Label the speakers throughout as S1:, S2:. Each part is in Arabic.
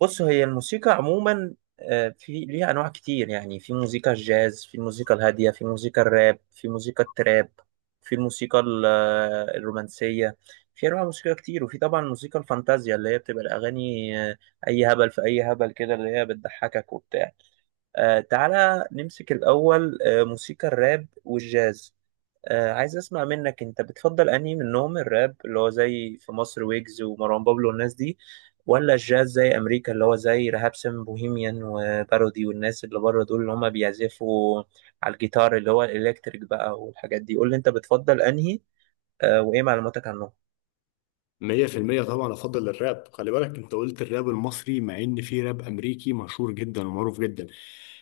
S1: بص، هي الموسيقى عموما في ليها انواع كتير. يعني في موسيقى الجاز، في الموسيقى الهاديه، في موسيقى الراب، في موسيقى التراب، في الموسيقى الرومانسيه. في انواع موسيقى كتير، وفي طبعا موسيقى الفانتازيا اللي هي بتبقى الاغاني اي هبل، في اي هبل كده اللي هي بتضحكك وبتاع. تعالى نمسك الاول موسيقى الراب والجاز. عايز اسمع منك، انت بتفضل انهي منهم؟ الراب اللي هو زي في مصر، ويجز ومروان بابلو والناس دي، ولا الجاز زي امريكا اللي هو زي رهاب سم بوهيميان وبارودي والناس اللي بره دول، اللي هم بيعزفوا على الجيتار اللي هو الالكتريك بقى والحاجات دي. قول لي انت بتفضل انهي. وايه معلوماتك عنهم؟
S2: 100% طبعا أفضل الراب. خلي بالك، أنت قلت الراب المصري، مع إن في راب أمريكي مشهور جدا ومعروف جدا.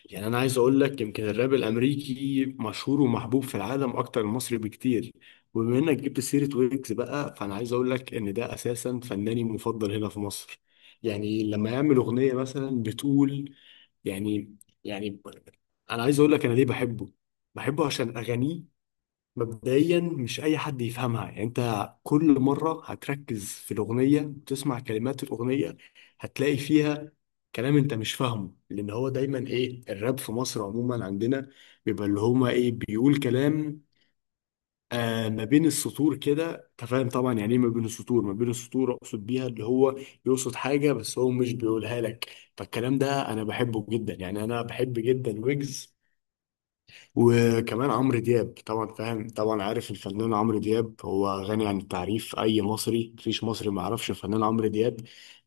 S2: يعني أنا عايز أقول لك، يمكن الراب الأمريكي مشهور ومحبوب في العالم أكتر من المصري بكتير. وبما إنك جبت سيرة ويجز بقى، فأنا عايز أقول لك إن ده أساسا فناني مفضل هنا في مصر. يعني لما يعمل أغنية مثلا بتقول... يعني يعني، أنا عايز أقول لك أنا ليه بحبه. بحبه عشان أغانيه. مبدئيا مش اي حد يفهمها. يعني انت كل مره هتركز في الاغنيه وتسمع كلمات الاغنيه، هتلاقي فيها كلام انت مش فاهمه، لان هو دايما، ايه، الراب في مصر عموما عندنا بيبقى اللي هما، ايه، بيقول كلام آه ما بين السطور كده. انت فاهم طبعا يعني ايه ما بين السطور. ما بين السطور اقصد بيها اللي هو يقصد حاجه بس هو مش بيقولها لك. فالكلام ده انا بحبه جدا. يعني انا بحب جدا ويجز. وكمان عمرو دياب طبعا، فاهم طبعا، عارف الفنان عمرو دياب. هو غني عن التعريف، اي مصري، مفيش مصري ما يعرفش الفنان عمرو دياب.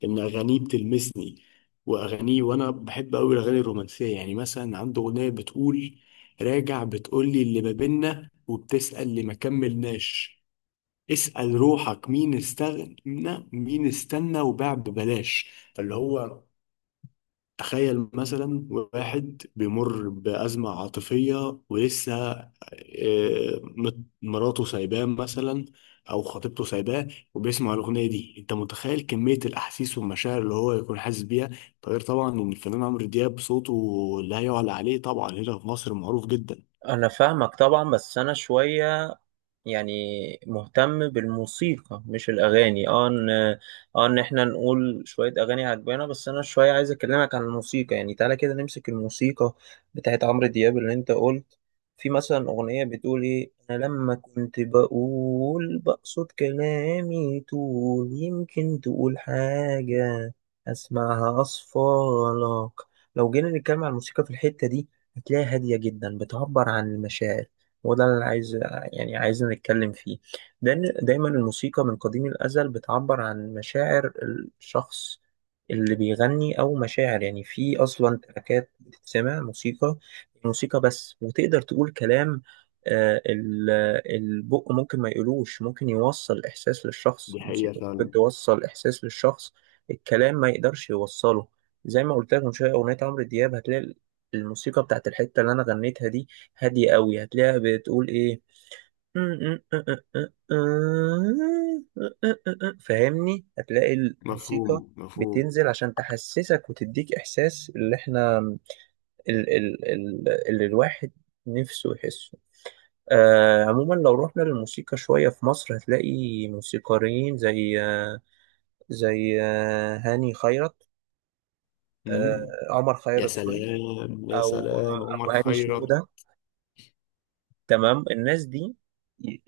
S2: ان اغانيه بتلمسني، واغانيه، وانا بحب قوي الاغاني الرومانسيه. يعني مثلا عنده اغنيه بتقول: راجع بتقولي اللي ما بينا وبتسأل اللي ما كملناش، اسأل روحك مين استغنى، مين استنى وباع ببلاش. فاللي هو تخيل مثلا واحد بيمر بأزمة عاطفية ولسه، مراته سايباه مثلا، أو خطيبته سايباه، وبيسمع الأغنية دي. أنت متخيل كمية الأحاسيس والمشاعر اللي هو يكون حاسس بيها؟ ده غير طبعا إن الفنان عمرو دياب صوته لا يعلى عليه. طبعا هنا في مصر معروف جدا.
S1: انا فاهمك طبعا، بس انا شويه يعني مهتم بالموسيقى مش الاغاني. ان احنا نقول شويه اغاني عجبانا، بس انا شويه عايز اكلمك عن الموسيقى. يعني تعالى كده نمسك الموسيقى بتاعت عمرو دياب اللي انت قلت. في مثلا اغنيه بتقول ايه: انا لما كنت بقول بقصد كلامي طول، يمكن تقول حاجه اسمعها اصفالك. لو جينا نتكلم عن الموسيقى في الحته دي، هتلاقيها هادية جدا، بتعبر عن المشاعر. وده اللي أنا عايز يعني عايزين نتكلم فيه. لأن دايما الموسيقى من قديم الأزل بتعبر عن مشاعر الشخص اللي بيغني، أو مشاعر يعني. في أصلا تراكات بتتسمع موسيقى، موسيقى بس، وتقدر تقول كلام، آه، ال- البق ممكن ما يقولوش، ممكن يوصل إحساس للشخص.
S2: دي حقيقة
S1: الموسيقى ممكن
S2: فعلا.
S1: توصل إحساس للشخص، الكلام ما يقدرش يوصله. زي ما قلت لك من شويه اغنيه عمرو دياب، هتلاقي الموسيقى بتاعت الحتة اللي أنا غنيتها دي هادية قوي. هتلاقيها بتقول إيه. فاهمني؟ هتلاقي الموسيقى
S2: مفهوم مفهوم.
S1: بتنزل عشان تحسسك وتديك إحساس اللي إحنا ال ال ال اللي الواحد نفسه يحسه. عموما، لو رحنا للموسيقى شوية في مصر، هتلاقي موسيقاريين زي هاني خيرت،
S2: مم.
S1: عمر
S2: يا
S1: خيرت سوري،
S2: سلام يا
S1: أو
S2: سلام
S1: أو
S2: عمر
S1: هاني
S2: خيرت.
S1: شنودة. تمام. الناس دي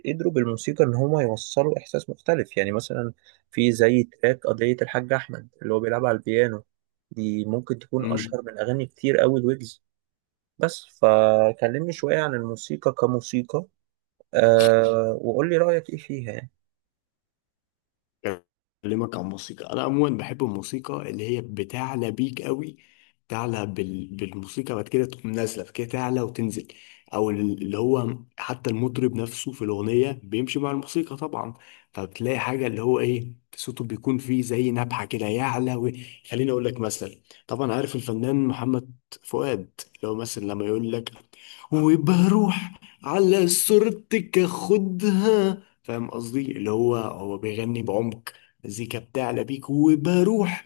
S1: قدروا بالموسيقى ان هما يوصلوا احساس مختلف. يعني مثلا في زي تراك قضية الحاج احمد اللي هو بيلعب على البيانو، دي ممكن تكون اشهر من اغاني كتير قوي الويجز. بس فكلمني شوية عن الموسيقى كموسيقى، أه وقول لي رأيك ايه فيها يعني.
S2: اكلمك عن موسيقى، انا عموما بحب الموسيقى اللي هي بتعلى بيك قوي. تعلى بالموسيقى، بعد كده تقوم نازله، بعد كده تعلى وتنزل. او اللي هو حتى المطرب نفسه في الاغنيه بيمشي مع الموسيقى طبعا. فبتلاقي حاجه اللي هو، ايه، صوته بيكون فيه زي نبحه كده، يعلى خليني اقول لك مثلا. طبعا عارف الفنان محمد فؤاد، اللي هو مثلا لما يقول لك: وبروح على صورتك اخدها. فاهم قصدي، اللي هو، هو بيغني بعمق، مزيكا بتعلى بيك، وبروح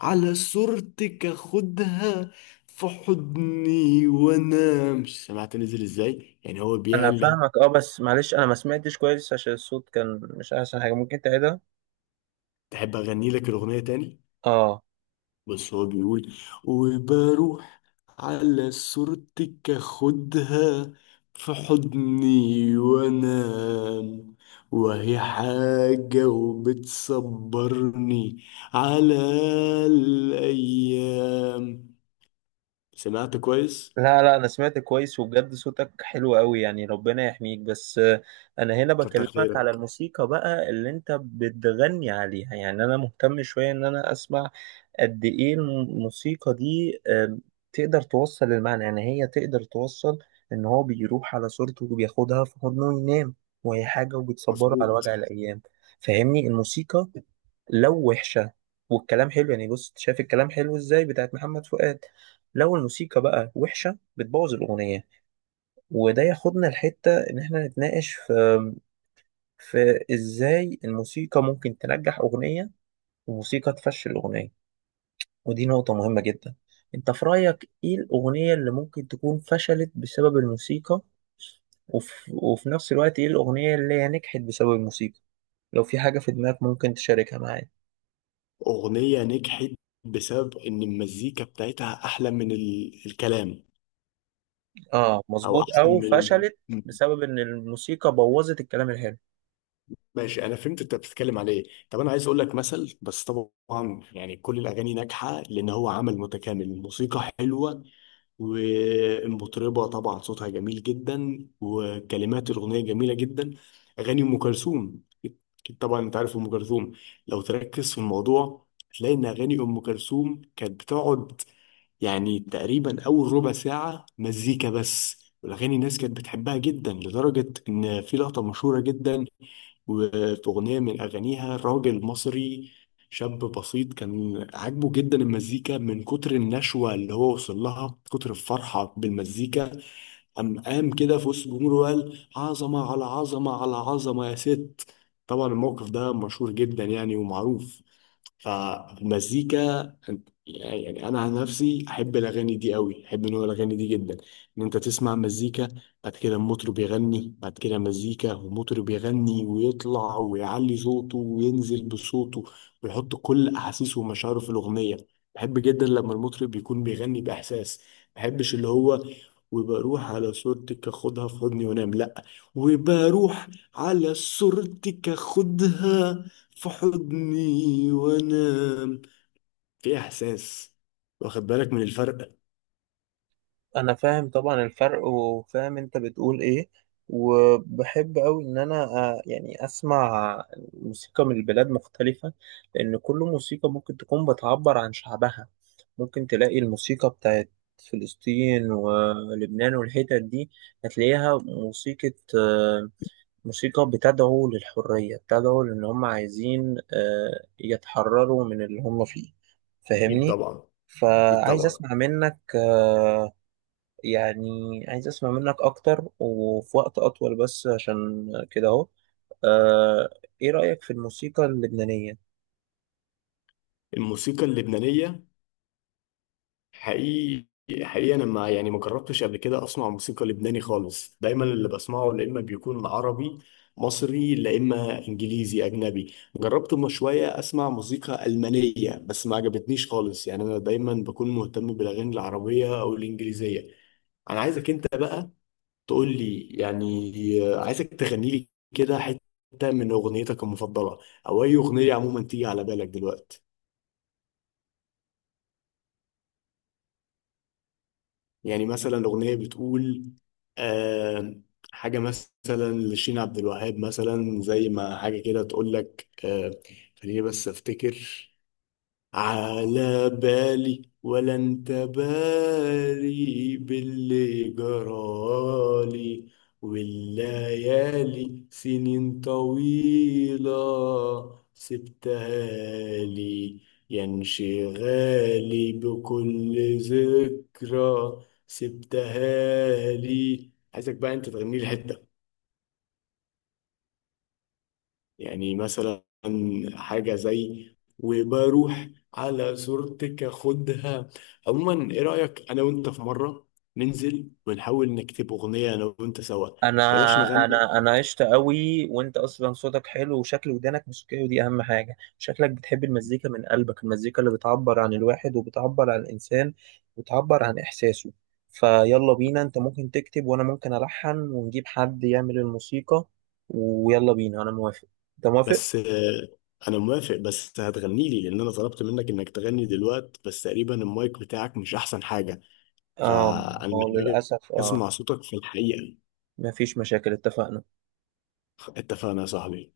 S2: على صورتك اخدها في حضني وانام. مش سمعت نزل ازاي؟ يعني هو
S1: انا
S2: بيعلى.
S1: فاهمك، اه، بس معلش انا ما سمعتش كويس عشان الصوت كان مش احسن حاجة. ممكن تعيدها؟
S2: تحب اغني لك الاغنيه تاني؟
S1: اه.
S2: بس هو بيقول: وبروح على صورتك اخدها في حضني وانام، وهي حاجة وبتصبرني على الأيام. سمعت كويس؟
S1: لا لا، انا سمعت كويس وبجد صوتك حلو قوي، يعني ربنا يحميك. بس انا هنا
S2: كتر
S1: بكلمك على
S2: خيرك.
S1: الموسيقى بقى اللي انت بتغني عليها. يعني انا مهتم شوية ان انا اسمع قد ايه الموسيقى دي تقدر توصل المعنى. يعني هي تقدر توصل ان هو بيروح على صورته وبياخدها في حضنه ينام، وهي حاجة وبتصبره على
S2: مظبوط.
S1: وجع الايام. فاهمني؟ الموسيقى لو وحشة والكلام حلو، يعني بص، شايف الكلام حلو ازاي بتاعت محمد فؤاد؟ لو الموسيقى بقى وحشة، بتبوظ الأغنية. وده ياخدنا لحتة إن إحنا نتناقش في إزاي الموسيقى ممكن تنجح أغنية، وموسيقى تفشل أغنية. ودي نقطة مهمة جدا. أنت في رأيك إيه الأغنية اللي ممكن تكون فشلت بسبب الموسيقى؟ وفي نفس الوقت إيه الأغنية اللي هي نجحت بسبب الموسيقى؟ لو في حاجة في دماغك ممكن تشاركها معايا.
S2: أغنية نجحت بسبب إن المزيكا بتاعتها أحلى من الكلام.
S1: آه
S2: أو
S1: مظبوط،
S2: أحسن
S1: أو
S2: من
S1: فشلت
S2: ال-
S1: بسبب إن الموسيقى بوظت الكلام الحلو.
S2: ماشي، انا فهمت انت بتتكلم على ايه. طب انا عايز اقول لك مثل، بس طبعا يعني كل الاغاني ناجحه لان هو عمل متكامل. الموسيقى حلوه والمطربه طبعا صوتها جميل جدا وكلمات الاغنيه جميله جدا. اغاني ام كلثوم، اكيد طبعا انت عارف ام كلثوم. لو تركز في الموضوع هتلاقي ان اغاني ام كلثوم كانت بتقعد يعني تقريبا اول ربع ساعه مزيكا بس، والاغاني الناس كانت بتحبها جدا لدرجه ان في لقطه مشهوره جدا وأغنية من أغانيها. راجل مصري شاب بسيط كان عاجبه جدا المزيكا، من كتر النشوة اللي هو وصل لها، كتر الفرحة بالمزيكا، قام كده في وسط الجمهور وقال: عظمة على عظمة على عظمة يا ست. طبعا الموقف ده مشهور جدا يعني ومعروف. فالمزيكا يعني، انا عن نفسي احب الاغاني دي قوي، احب نوع الاغاني دي جدا. ان انت تسمع مزيكا، بعد كده المطرب يغني، بعد كده مزيكا ومطرب يغني ويطلع ويعلي صوته وينزل بصوته، ويحط كل احاسيسه ومشاعره في الاغنيه. بحب جدا لما المطرب يكون بيغني باحساس. ما بحبش اللي هو: وبروح على صورتك اخدها في حضني وانام، لا. وبروح على صورتك اخدها في حضني وانام، في احساس. واخد بالك من الفرق؟
S1: انا فاهم طبعا الفرق، وفاهم انت بتقول ايه. وبحب قوي ان انا يعني اسمع موسيقى من البلاد مختلفة، لان كل موسيقى ممكن تكون بتعبر عن شعبها. ممكن تلاقي الموسيقى بتاعت فلسطين ولبنان والحتت دي، هتلاقيها موسيقى آه، موسيقى بتدعو للحرية، بتدعو لان هم عايزين يتحرروا من اللي هم فيه.
S2: اكيد
S1: فاهمني؟
S2: طبعا. اكيد
S1: فعايز
S2: طبعا.
S1: اسمع منك. يعني عايز اسمع منك اكتر وفي وقت اطول، بس عشان كده اهو آه، ايه رأيك في الموسيقى اللبنانية؟
S2: الموسيقى اللبنانيه، حقيقي حقيقي انا ما، يعني ما جربتش قبل كده اسمع موسيقى لبناني خالص. دايما اللي بسمعه يا اما بيكون عربي مصري، لا اما انجليزي اجنبي. جربت من شويه اسمع موسيقى المانيه بس ما عجبتنيش خالص. يعني انا دايما بكون مهتم بالاغاني العربيه او الانجليزيه. انا عايزك انت بقى تقول لي، يعني عايزك تغني لي كده حتة من أغنيتك المفضلة، أو أي أغنية عموما تيجي على بالك دلوقتي. يعني مثلا أغنية بتقول آه، حاجة مثلا لشين عبد الوهاب مثلا، زي ما حاجة كده تقول لك آه. خليني بس أفتكر. على بالي ولا انت باري باللي جرالي، والليالي سنين طويلة سبتها لي، يا انشغالي بكل ذكرى سبتها لي. عايزك بقى انت تغني لي حتة، يعني مثلا حاجة زي: وبروح على صورتك اخدها. عموما ايه رأيك، انا وانت في مرة ننزل ونحاول نكتب اغنية انا وانت سوا؟
S1: انا
S2: بلاش نغني.
S1: انا عشت قوي، وانت اصلا صوتك حلو وشكل ودانك موسيقية، ودي اهم حاجة. شكلك بتحب المزيكا من قلبك، المزيكا اللي بتعبر عن الواحد وبتعبر عن الانسان وبتعبر عن احساسه. فيلا بينا، انت ممكن تكتب وانا ممكن الحن، ونجيب حد يعمل الموسيقى. ويلا بينا، انا موافق. انت موافق؟
S2: بس انا موافق، بس هتغني لي لان انا طلبت منك انك تغني دلوقتي، بس تقريبا المايك بتاعك مش احسن حاجة.
S1: اه،
S2: فانا
S1: ما هو
S2: محتاج
S1: للاسف اه.
S2: اسمع صوتك في الحقيقة.
S1: مفيش مشاكل، اتفقنا.
S2: اتفقنا يا صاحبي.